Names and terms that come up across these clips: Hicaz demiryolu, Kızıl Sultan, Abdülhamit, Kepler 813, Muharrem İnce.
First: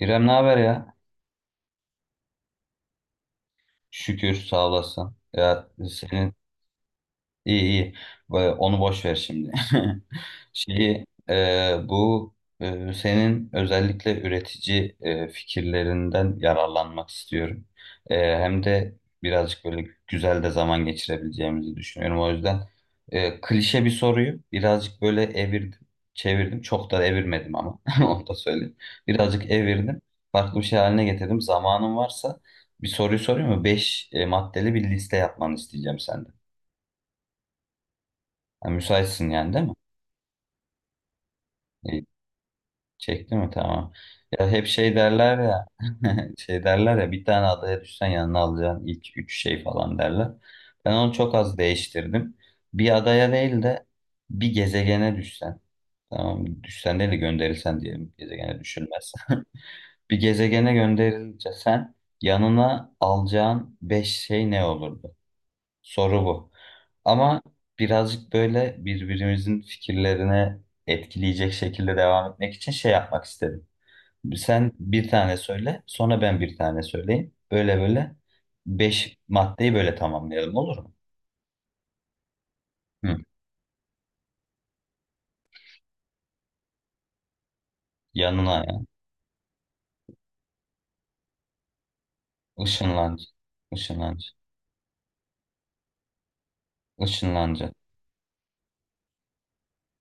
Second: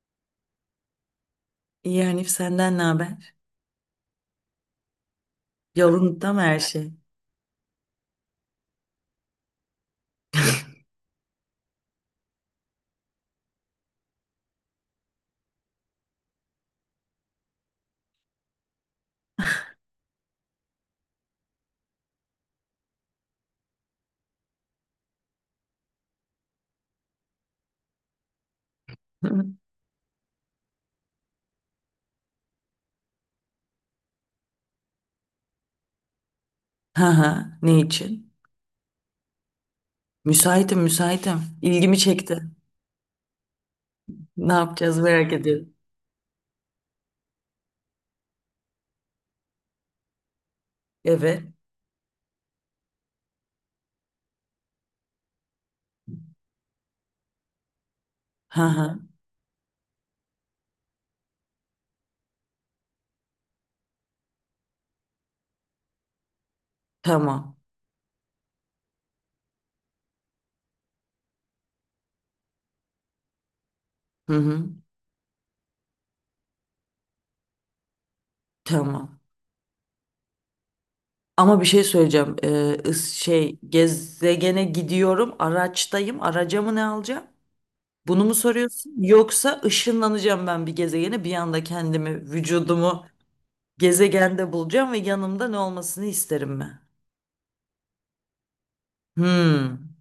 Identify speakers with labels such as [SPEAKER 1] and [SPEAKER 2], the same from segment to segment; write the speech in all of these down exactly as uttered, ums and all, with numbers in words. [SPEAKER 1] İrem, ne haber ya?
[SPEAKER 2] İyi Hanif senden ne haber?
[SPEAKER 1] Şükür, sağ olasın. Ya
[SPEAKER 2] Yolunda
[SPEAKER 1] senin...
[SPEAKER 2] mı her şey?
[SPEAKER 1] İyi iyi. Ba- Onu boş ver şimdi. Şeyi e, bu e, senin özellikle üretici e, fikirlerinden yararlanmak istiyorum. E, hem de birazcık böyle güzel de zaman geçirebileceğimizi düşünüyorum. O yüzden e, klişe bir soruyu birazcık böyle evirdim, çevirdim. Çok da evirmedim ama onu da söyleyeyim. Birazcık evirdim. Farklı bir şey haline getirdim. Zamanın varsa bir soruyu sorayım mı? Beş e, maddeli bir liste yapmanı isteyeceğim senden.
[SPEAKER 2] Ha ha, ne için?
[SPEAKER 1] Ha, müsaitsin yani değil mi?
[SPEAKER 2] Müsaitim müsaitim. İlgimi
[SPEAKER 1] İyi,
[SPEAKER 2] çekti.
[SPEAKER 1] çekti mi? Tamam. Ya
[SPEAKER 2] Ne
[SPEAKER 1] hep şey
[SPEAKER 2] yapacağız merak
[SPEAKER 1] derler ya
[SPEAKER 2] ediyorum.
[SPEAKER 1] şey derler ya bir tane adaya düşsen yanına alacağın ilk üç şey falan derler. Ben onu çok
[SPEAKER 2] Evet.
[SPEAKER 1] az değiştirdim. Bir adaya değil de bir gezegene düşsen. Tamam, düşsen değil de gönderilsen diyelim. Gezegene
[SPEAKER 2] Ha ha,
[SPEAKER 1] düşülmez. Bir gezegene gönderilince sen yanına alacağın beş şey ne olurdu? Soru bu. Ama
[SPEAKER 2] tamam.
[SPEAKER 1] birazcık böyle birbirimizin fikirlerine etkileyecek şekilde devam etmek için şey yapmak istedim.
[SPEAKER 2] Hı hı.
[SPEAKER 1] Sen bir tane söyle, sonra ben bir tane söyleyeyim. Böyle böyle beş
[SPEAKER 2] Tamam.
[SPEAKER 1] maddeyi böyle tamamlayalım, olur mu?
[SPEAKER 2] Ama bir şey söyleyeceğim. Ee, ıs-
[SPEAKER 1] Hı.
[SPEAKER 2] şey gezegene gidiyorum. Araçtayım. Araca mı ne alacağım? Bunu mu
[SPEAKER 1] Yanına ya.
[SPEAKER 2] soruyorsun? Yoksa ışınlanacağım ben bir gezegene. Bir anda kendimi, vücudumu
[SPEAKER 1] Işınlanacak. Işınlanacak.
[SPEAKER 2] gezegende bulacağım ve yanımda ne olmasını isterim ben.
[SPEAKER 1] Işınlanacak.
[SPEAKER 2] Hmm.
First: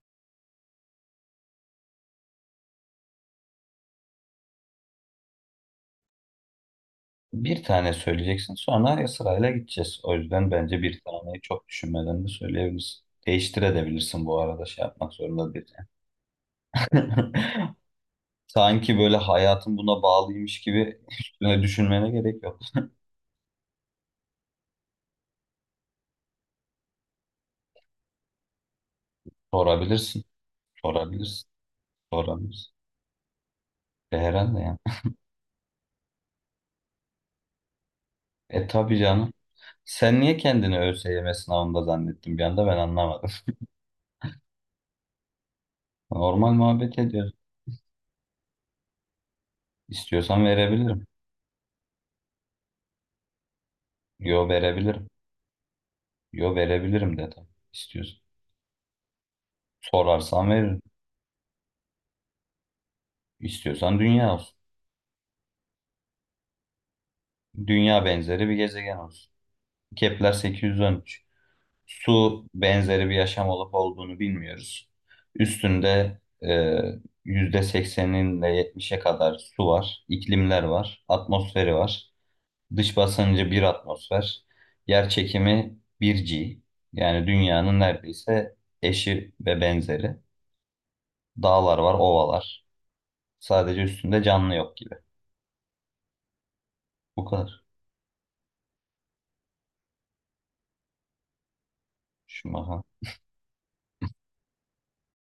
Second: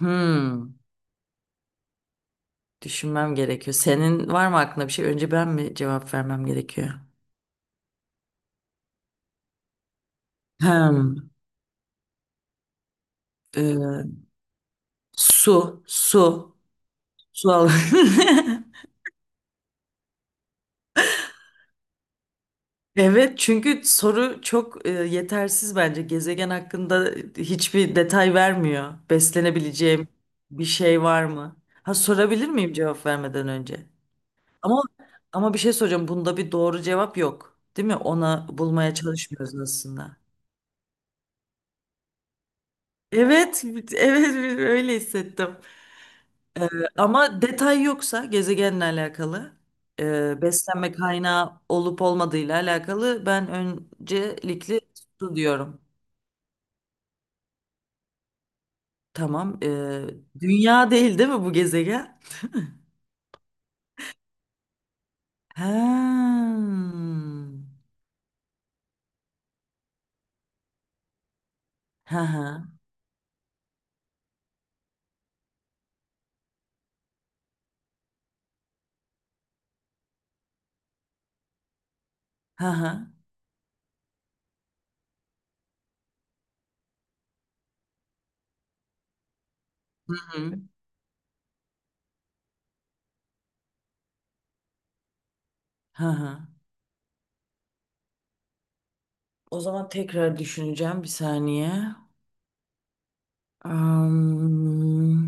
[SPEAKER 2] Hmm, Düşünmem gerekiyor. Senin var mı aklında bir şey? Önce ben mi cevap vermem gerekiyor?
[SPEAKER 1] Bir tane söyleyeceksin, sonra sırayla gideceğiz. O yüzden bence bir
[SPEAKER 2] Hmm,
[SPEAKER 1] taneyi çok düşünmeden de söyleyebilirsin.
[SPEAKER 2] e,
[SPEAKER 1] Değiştirebilirsin bu arada, şey yapmak zorunda değil.
[SPEAKER 2] su, su, su al.
[SPEAKER 1] Sanki böyle hayatın buna bağlıymış gibi üstüne düşünmene gerek yok.
[SPEAKER 2] Evet, çünkü soru çok e, yetersiz bence. Gezegen hakkında hiçbir detay vermiyor. Beslenebileceğim
[SPEAKER 1] Sorabilirsin,
[SPEAKER 2] bir şey var
[SPEAKER 1] sorabilirsin,
[SPEAKER 2] mı? Ha sorabilir miyim
[SPEAKER 1] sorabilirsin.
[SPEAKER 2] cevap vermeden önce?
[SPEAKER 1] E, herhalde yani.
[SPEAKER 2] Ama ama bir şey soracağım. Bunda bir doğru cevap yok, değil mi? Ona
[SPEAKER 1] E
[SPEAKER 2] bulmaya
[SPEAKER 1] tabii canım.
[SPEAKER 2] çalışmıyoruz aslında.
[SPEAKER 1] Sen niye kendini ÖSYM sınavında zannettin bir anda, ben anlamadım.
[SPEAKER 2] Evet, evet evet, öyle hissettim.
[SPEAKER 1] Normal
[SPEAKER 2] Ee,
[SPEAKER 1] muhabbet ediyoruz.
[SPEAKER 2] Ama detay yoksa gezegenle alakalı, e,
[SPEAKER 1] İstiyorsan
[SPEAKER 2] beslenme
[SPEAKER 1] verebilirim.
[SPEAKER 2] kaynağı olup olmadığıyla alakalı ben
[SPEAKER 1] Yo,
[SPEAKER 2] öncelikli
[SPEAKER 1] verebilirim.
[SPEAKER 2] su diyorum.
[SPEAKER 1] Yo, verebilirim dedim. İstiyorsan.
[SPEAKER 2] Tamam. E,
[SPEAKER 1] Sorarsan veririm.
[SPEAKER 2] dünya değil değil mi bu gezegen?
[SPEAKER 1] İstiyorsan dünya olsun.
[SPEAKER 2] Ha.
[SPEAKER 1] Dünya benzeri bir gezegen olsun. Kepler sekiz yüz on üç.
[SPEAKER 2] Ha
[SPEAKER 1] Su
[SPEAKER 2] ha.
[SPEAKER 1] benzeri bir yaşam olup olduğunu bilmiyoruz. Üstünde e, yüzde sekseninin ile yetmişe kadar su var, iklimler var, atmosferi var.
[SPEAKER 2] Ha ha.
[SPEAKER 1] Dış basıncı bir atmosfer, yer çekimi bir g. Yani dünyanın neredeyse eşi ve
[SPEAKER 2] Hı
[SPEAKER 1] benzeri.
[SPEAKER 2] hı.
[SPEAKER 1] Dağlar var, ovalar. Sadece üstünde canlı yok gibi.
[SPEAKER 2] Ha ha.
[SPEAKER 1] Bu kadar.
[SPEAKER 2] O zaman tekrar düşüneceğim bir saniye.
[SPEAKER 1] Şu maha.
[SPEAKER 2] Am,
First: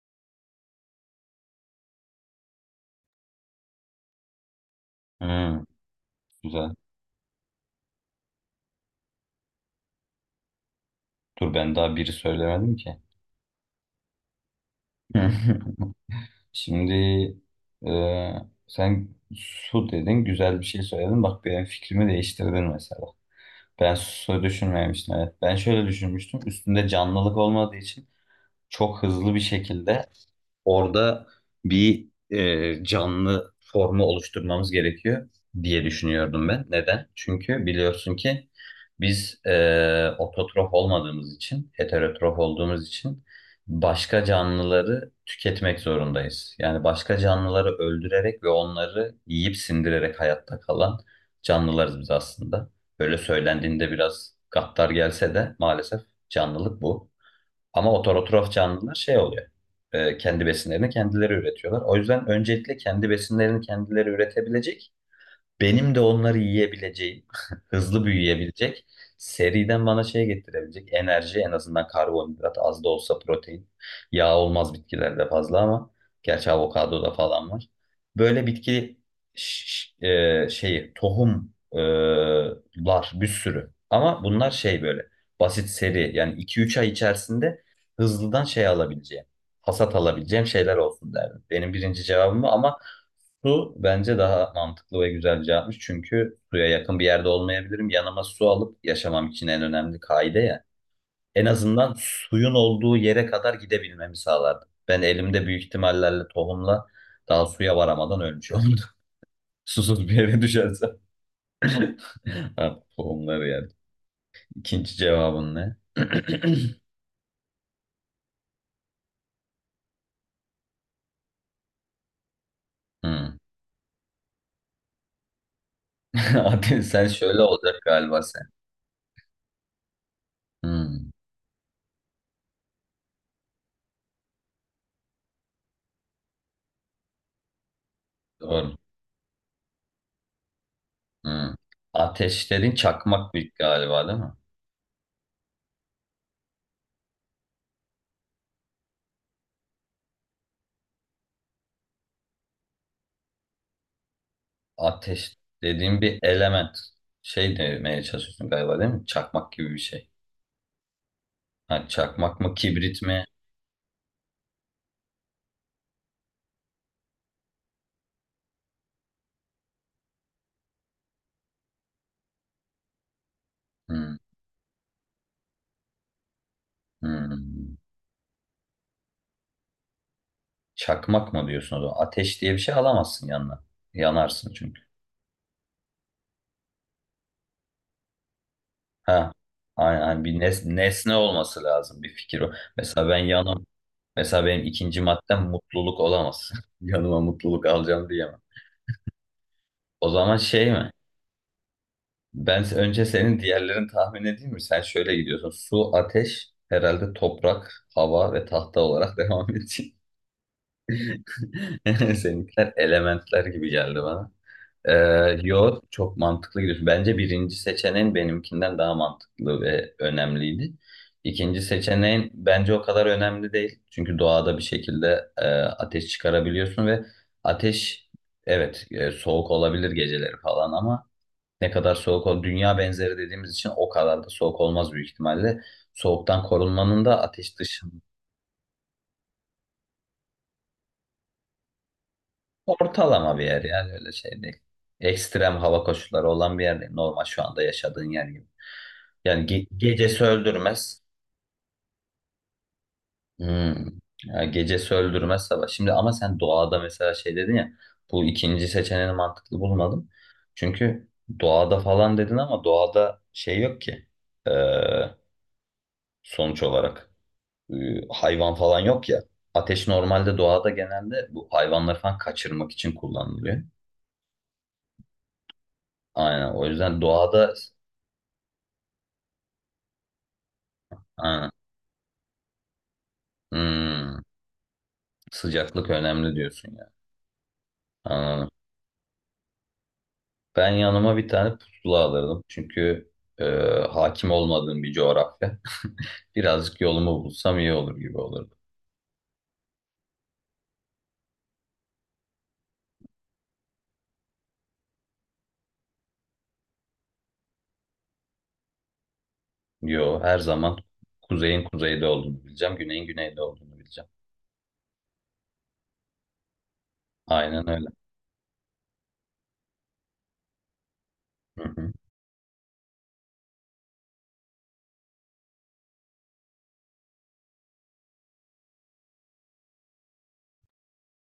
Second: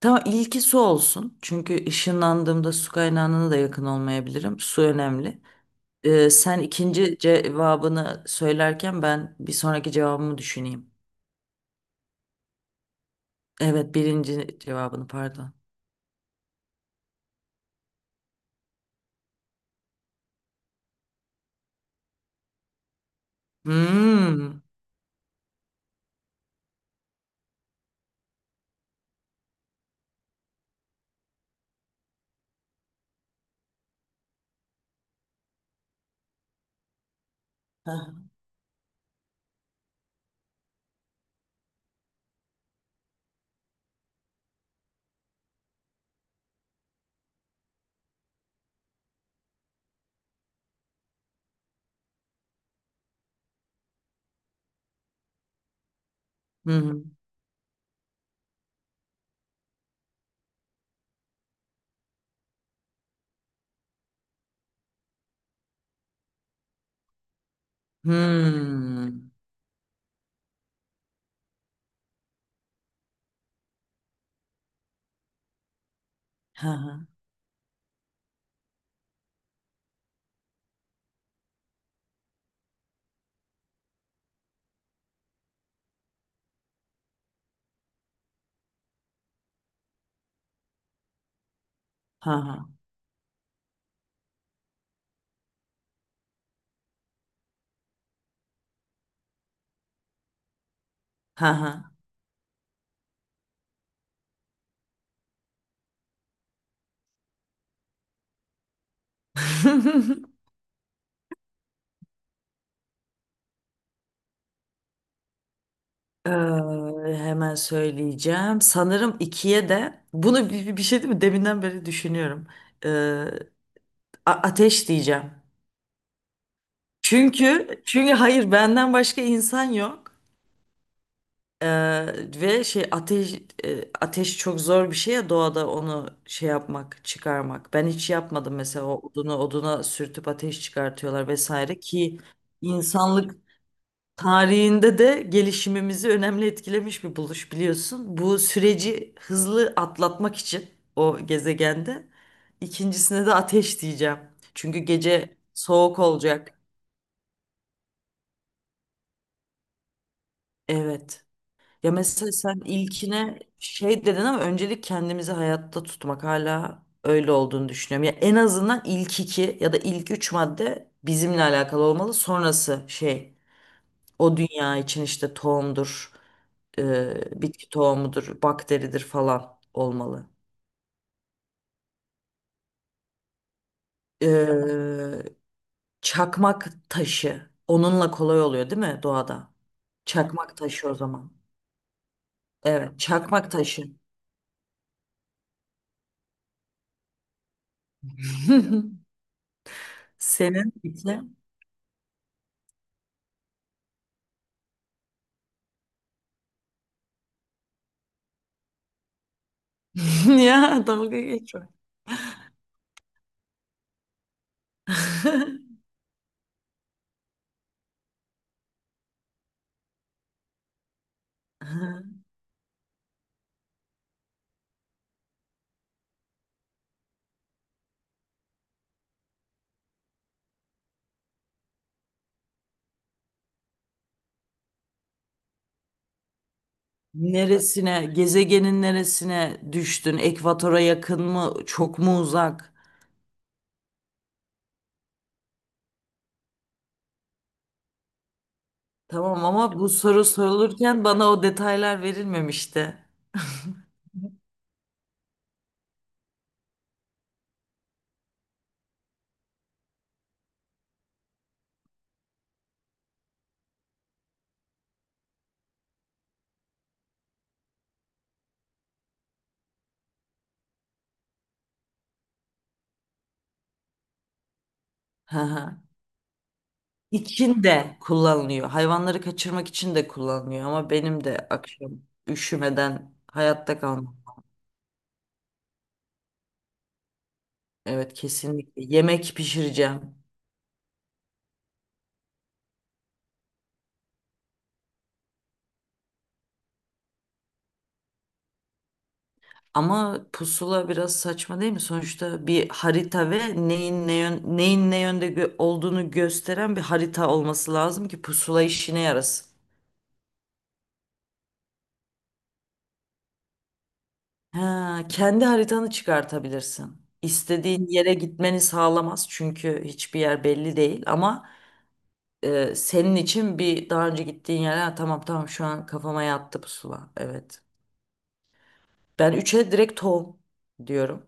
[SPEAKER 2] tamam ilki su olsun. Çünkü ışınlandığımda su kaynağına da yakın olmayabilirim. Su önemli.
[SPEAKER 1] Hmm,
[SPEAKER 2] Ee, sen
[SPEAKER 1] güzel.
[SPEAKER 2] ikinci cevabını söylerken ben bir sonraki cevabımı düşüneyim.
[SPEAKER 1] Dur, ben daha biri söylemedim ki.
[SPEAKER 2] Evet, birinci cevabını pardon.
[SPEAKER 1] Şimdi e, sen su dedin, güzel bir şey söyledin. Bak, benim fikrimi değiştirdin mesela. Ben su
[SPEAKER 2] Hmm.
[SPEAKER 1] düşünmemiştim. Evet. Ben şöyle düşünmüştüm. Üstünde canlılık olmadığı için çok hızlı bir şekilde orada bir e, canlı formu oluşturmamız gerekiyor diye düşünüyordum ben. Neden? Çünkü biliyorsun
[SPEAKER 2] Ha,
[SPEAKER 1] ki biz e, ototrof olmadığımız için, heterotrof olduğumuz için başka canlıları tüketmek zorundayız. Yani başka canlıları öldürerek ve onları yiyip sindirerek hayatta kalan canlılarız biz aslında. Böyle söylendiğinde biraz gaddar gelse de maalesef canlılık
[SPEAKER 2] hı.
[SPEAKER 1] bu. Ama ototrof canlılar şey oluyor. E, kendi besinlerini kendileri üretiyorlar. O yüzden öncelikle kendi besinlerini kendileri üretebilecek, benim de onları yiyebileceğim, hızlı büyüyebilecek,
[SPEAKER 2] Hmm.
[SPEAKER 1] seriden bana şey getirebilecek enerji, en azından karbonhidrat, az da olsa protein. Yağ olmaz bitkilerde fazla ama gerçi
[SPEAKER 2] Ha ha.
[SPEAKER 1] avokadoda falan var. Böyle bitki ş- ş- e, şeyi tohum e, lar bir sürü ama bunlar şey böyle basit seri, yani iki üç ay içerisinde hızlıdan şey alabileceğim, hasat alabileceğim şeyler olsun derdim. Benim birinci
[SPEAKER 2] Ha
[SPEAKER 1] cevabım bu
[SPEAKER 2] ha.
[SPEAKER 1] ama... Su bence daha mantıklı ve güzel cevapmış. Çünkü suya yakın bir yerde olmayabilirim. Yanıma su alıp yaşamam için en önemli kaide ya. En
[SPEAKER 2] Ha ha.
[SPEAKER 1] azından suyun olduğu yere kadar gidebilmemi sağlardı. Ben elimde büyük ihtimallerle tohumla daha suya varamadan ölmüş olurdum. Susuz bir eve düşersem. Ha, tohumları yani. İkinci cevabın ne?
[SPEAKER 2] Ee, Hemen söyleyeceğim. Sanırım ikiye de bunu bir, bir şey değil mi? Deminden beri düşünüyorum. Ee,
[SPEAKER 1] Hmm.
[SPEAKER 2] a- Ateş diyeceğim.
[SPEAKER 1] Abi, sen şöyle olacak
[SPEAKER 2] Çünkü çünkü
[SPEAKER 1] galiba sen.
[SPEAKER 2] hayır benden başka insan yok.
[SPEAKER 1] Hmm.
[SPEAKER 2] Eee, ve şey ateş e, Ateş çok zor bir şey ya doğada onu şey yapmak çıkarmak. Ben hiç yapmadım
[SPEAKER 1] Doğru.
[SPEAKER 2] mesela o odunu oduna sürtüp ateş çıkartıyorlar
[SPEAKER 1] Hmm.
[SPEAKER 2] vesaire ki
[SPEAKER 1] Ateşlerin çakmak
[SPEAKER 2] insanlık
[SPEAKER 1] bir galiba değil mi?
[SPEAKER 2] tarihinde de gelişimimizi önemli etkilemiş bir buluş biliyorsun. Bu süreci hızlı atlatmak için o gezegende ikincisine de ateş diyeceğim. Çünkü
[SPEAKER 1] Ateş
[SPEAKER 2] gece soğuk
[SPEAKER 1] dediğim bir
[SPEAKER 2] olacak.
[SPEAKER 1] element. Şey demeye çalışıyorsun galiba değil mi? Çakmak gibi bir şey.
[SPEAKER 2] Evet.
[SPEAKER 1] Ha,
[SPEAKER 2] Ya mesela
[SPEAKER 1] çakmak mı,
[SPEAKER 2] sen
[SPEAKER 1] kibrit mi?
[SPEAKER 2] ilkine şey dedin ama öncelik kendimizi hayatta tutmak hala öyle olduğunu düşünüyorum. Ya en azından ilk iki ya da ilk üç madde bizimle alakalı olmalı. Sonrası şey
[SPEAKER 1] Hmm,
[SPEAKER 2] o dünya için işte tohumdur, e, bitki
[SPEAKER 1] hmm.
[SPEAKER 2] tohumudur, bakteridir falan olmalı.
[SPEAKER 1] Çakmak mı diyorsun o zaman? Ateş diye bir şey alamazsın yanına.
[SPEAKER 2] E,
[SPEAKER 1] Yanarsın çünkü.
[SPEAKER 2] Çakmak taşı onunla kolay oluyor değil mi
[SPEAKER 1] Ha,
[SPEAKER 2] doğada?
[SPEAKER 1] aynen, aynen. Bir
[SPEAKER 2] Çakmak
[SPEAKER 1] nes-
[SPEAKER 2] taşı o
[SPEAKER 1] nesne
[SPEAKER 2] zaman.
[SPEAKER 1] olması lazım, bir fikir o.
[SPEAKER 2] Evet,
[SPEAKER 1] Mesela ben
[SPEAKER 2] çakmak
[SPEAKER 1] yanım.
[SPEAKER 2] taşı.
[SPEAKER 1] Mesela benim ikinci maddem mutluluk olamaz. Yanıma mutluluk alacağım diyemem. O zaman şey
[SPEAKER 2] Senin
[SPEAKER 1] mi?
[SPEAKER 2] iki.
[SPEAKER 1] Ben se- önce senin diğerlerini tahmin edeyim mi? Sen şöyle gidiyorsun. Su, ateş, herhalde toprak, hava ve tahta olarak devam edeceğim.
[SPEAKER 2] Ya dalga geçme.
[SPEAKER 1] Seninkiler elementler gibi geldi bana. Ee, yo, çok mantıklı gidiyorsun. Bence birinci seçeneğin benimkinden daha mantıklı ve önemliydi. İkinci seçeneğin bence o kadar önemli değil. Çünkü doğada bir şekilde e, ateş çıkarabiliyorsun ve ateş, evet, e, soğuk olabilir geceleri falan ama ne kadar soğuk ol, dünya benzeri dediğimiz için o kadar da soğuk olmaz büyük ihtimalle. Soğuktan korunmanın da ateş dışında
[SPEAKER 2] Neresine, gezegenin neresine düştün? Ekvatora yakın mı, çok mu uzak?
[SPEAKER 1] ortalama bir yer, yani öyle şey değil. Ekstrem hava koşulları olan bir yer değil. Normal şu anda yaşadığın yer gibi.
[SPEAKER 2] Tamam
[SPEAKER 1] Yani ge
[SPEAKER 2] ama bu
[SPEAKER 1] gecesi
[SPEAKER 2] soru
[SPEAKER 1] öldürmez.
[SPEAKER 2] sorulurken bana o detaylar verilmemişti.
[SPEAKER 1] Hmm. Ya, gecesi öldürmez sabah. Şimdi ama sen doğada mesela şey dedin ya, bu ikinci seçeneğini mantıklı bulmadım. Çünkü doğada falan dedin ama doğada şey yok ki. Ee, Sonuç olarak. e, Hayvan falan yok ya. Ateş normalde doğada genelde bu hayvanları falan kaçırmak için kullanılıyor.
[SPEAKER 2] Hı hı.
[SPEAKER 1] Aynen, o yüzden doğada
[SPEAKER 2] İçin de kullanılıyor. Hayvanları kaçırmak için de kullanılıyor ama benim de
[SPEAKER 1] aynen,
[SPEAKER 2] akşam üşümeden hayatta
[SPEAKER 1] Hmm,
[SPEAKER 2] kalmam.
[SPEAKER 1] sıcaklık önemli diyorsun ya.
[SPEAKER 2] Evet
[SPEAKER 1] Anladım.
[SPEAKER 2] kesinlikle. Yemek pişireceğim.
[SPEAKER 1] Ben yanıma bir tane pusula alırdım. Çünkü e, hakim olmadığım bir coğrafya. Birazcık yolumu bulsam iyi olur gibi olurdu.
[SPEAKER 2] Ama pusula biraz saçma değil mi? Sonuçta bir harita ve neyin ne yön, neyin ne yönde gö- olduğunu gösteren bir harita olması lazım ki pusula işine yarasın.
[SPEAKER 1] Yo, her zaman kuzeyin kuzeyde olduğunu bileceğim, güneyin güneyde olduğunu bileceğim.
[SPEAKER 2] Ha, kendi haritanı çıkartabilirsin.
[SPEAKER 1] Aynen öyle.
[SPEAKER 2] İstediğin yere gitmeni sağlamaz çünkü hiçbir yer belli değil ama
[SPEAKER 1] Hı hı.
[SPEAKER 2] e, senin için bir daha önce gittiğin yere "Ha, tamam tamam şu an kafama yattı pusula. Evet. Ben üçe direkt tohum diyorum.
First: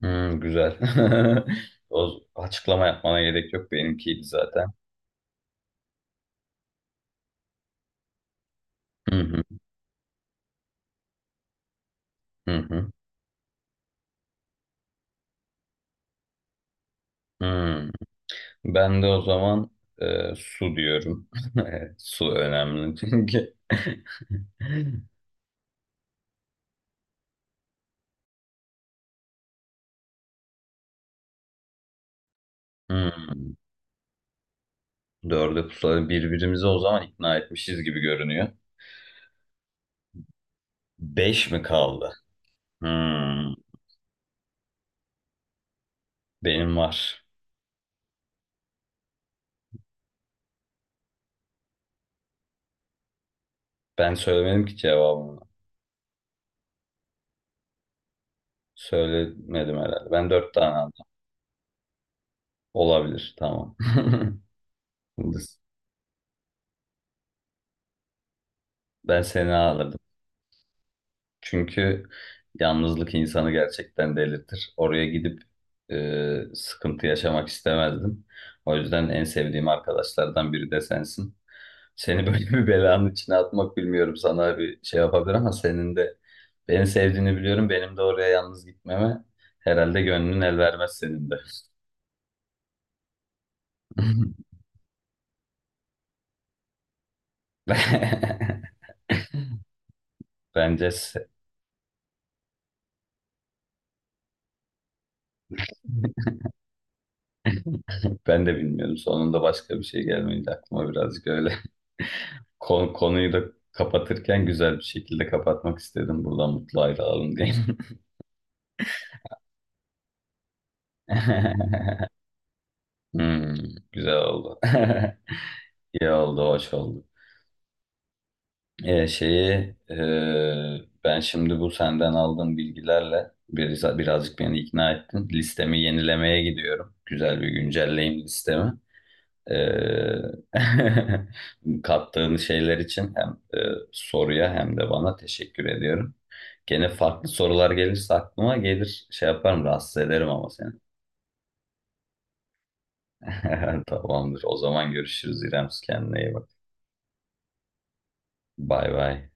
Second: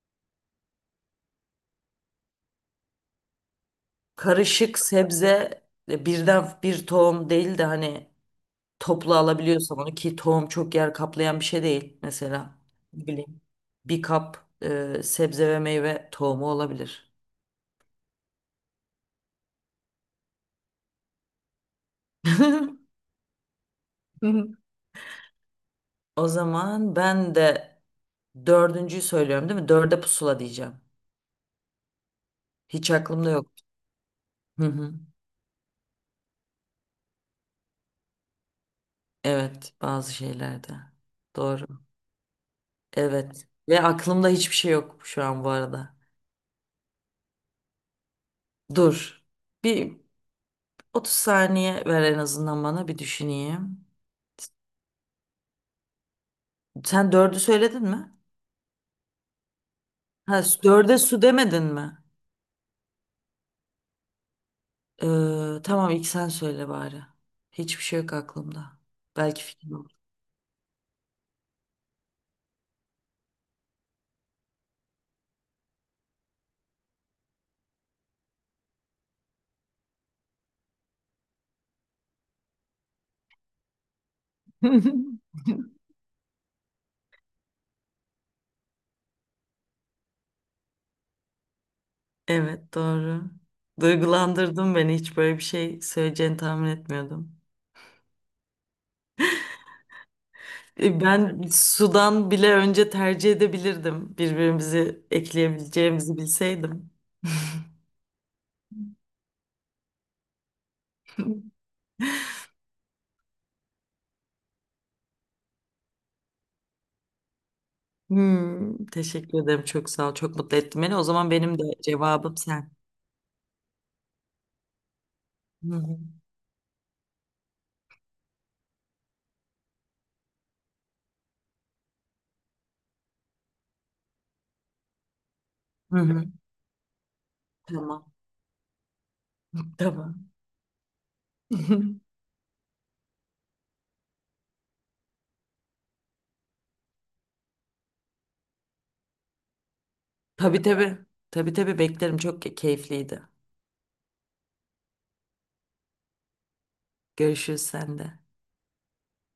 [SPEAKER 1] Hmm, güzel. O açıklama yapmana gerek yok. Benimkiydi zaten.
[SPEAKER 2] Karışık sebze e, birden bir tohum değil de hani toplu
[SPEAKER 1] Hı hı,
[SPEAKER 2] alabiliyorsam onu ki tohum çok yer kaplayan bir şey değil
[SPEAKER 1] hı
[SPEAKER 2] mesela.
[SPEAKER 1] hı,
[SPEAKER 2] Ne bileyim. Bir kap e, sebze ve meyve tohumu olabilir.
[SPEAKER 1] hı. Ben de o zaman e, su diyorum. Su önemli çünkü.
[SPEAKER 2] O zaman ben de dördüncüyü söylüyorum değil mi? Dörde pusula diyeceğim. Hiç aklımda yok.
[SPEAKER 1] Hmm.
[SPEAKER 2] Hı hı.
[SPEAKER 1] Dörde pusulayı birbirimizi o zaman ikna etmişiz gibi görünüyor.
[SPEAKER 2] Evet, bazı şeylerde.
[SPEAKER 1] Beş mi
[SPEAKER 2] Doğru.
[SPEAKER 1] kaldı?
[SPEAKER 2] Evet.
[SPEAKER 1] Hmm.
[SPEAKER 2] Ve aklımda hiçbir şey yok şu an bu arada.
[SPEAKER 1] Benim var.
[SPEAKER 2] Dur. Bir otuz saniye ver en azından bana bir düşüneyim.
[SPEAKER 1] Ben söylemedim ki cevabını.
[SPEAKER 2] Sen dördü söyledin mi?
[SPEAKER 1] Söylemedim herhalde. Ben
[SPEAKER 2] Ha,
[SPEAKER 1] dört
[SPEAKER 2] s-
[SPEAKER 1] tane
[SPEAKER 2] dörde
[SPEAKER 1] aldım.
[SPEAKER 2] su demedin mi?
[SPEAKER 1] Olabilir. Tamam.
[SPEAKER 2] Ee, tamam ilk sen söyle bari. Hiçbir şey yok aklımda.
[SPEAKER 1] Ben
[SPEAKER 2] Belki
[SPEAKER 1] seni
[SPEAKER 2] fikrim olur.
[SPEAKER 1] aldım. Çünkü yalnızlık insanı gerçekten delirtir. Oraya gidip e, sıkıntı yaşamak istemezdim. O yüzden en sevdiğim arkadaşlardan biri de sensin. Seni böyle bir belanın içine atmak bilmiyorum sana bir şey yapabilir ama senin de beni sevdiğini biliyorum. Benim de oraya yalnız gitmeme herhalde gönlün el vermez senin de.
[SPEAKER 2] Evet doğru. Duygulandırdın beni. Hiç böyle bir şey söyleyeceğini tahmin etmiyordum.
[SPEAKER 1] Bence
[SPEAKER 2] E,
[SPEAKER 1] se-
[SPEAKER 2] Ben sudan bile önce tercih edebilirdim. Birbirimizi ekleyebileceğimizi bilseydim.
[SPEAKER 1] Ben de bilmiyorum. Sonunda başka bir şey gelmeyince aklıma birazcık öyle. Kon- konuyu da kapatırken güzel bir şekilde kapatmak istedim. Buradan mutlu ayrılalım diye.
[SPEAKER 2] Hmm, teşekkür ederim. Çok sağ ol. Çok mutlu ettin beni. O zaman benim de cevabım sen.
[SPEAKER 1] Hmm, güzel oldu.
[SPEAKER 2] Hı hı.
[SPEAKER 1] İyi oldu, hoş oldu. Ee, şeyi e, ben şimdi bu senden aldığım bilgilerle biraz, birazcık beni ikna ettin. Listemi
[SPEAKER 2] Hı hı.
[SPEAKER 1] yenilemeye gidiyorum. Güzel bir
[SPEAKER 2] Tamam.
[SPEAKER 1] güncelleyim listemi. Ee,
[SPEAKER 2] Tamam.
[SPEAKER 1] kattığın şeyler için hem e, soruya hem de bana teşekkür ediyorum. Gene farklı sorular gelirse aklıma gelir şey yaparım rahatsız ederim ama
[SPEAKER 2] Tabii
[SPEAKER 1] seni.
[SPEAKER 2] tabii. Tabii tabii beklerim. Çok keyifliydi.
[SPEAKER 1] Tamamdır. O zaman görüşürüz İrem. Kendine iyi bak.
[SPEAKER 2] Görüşürüz sen de.
[SPEAKER 1] Bay bay.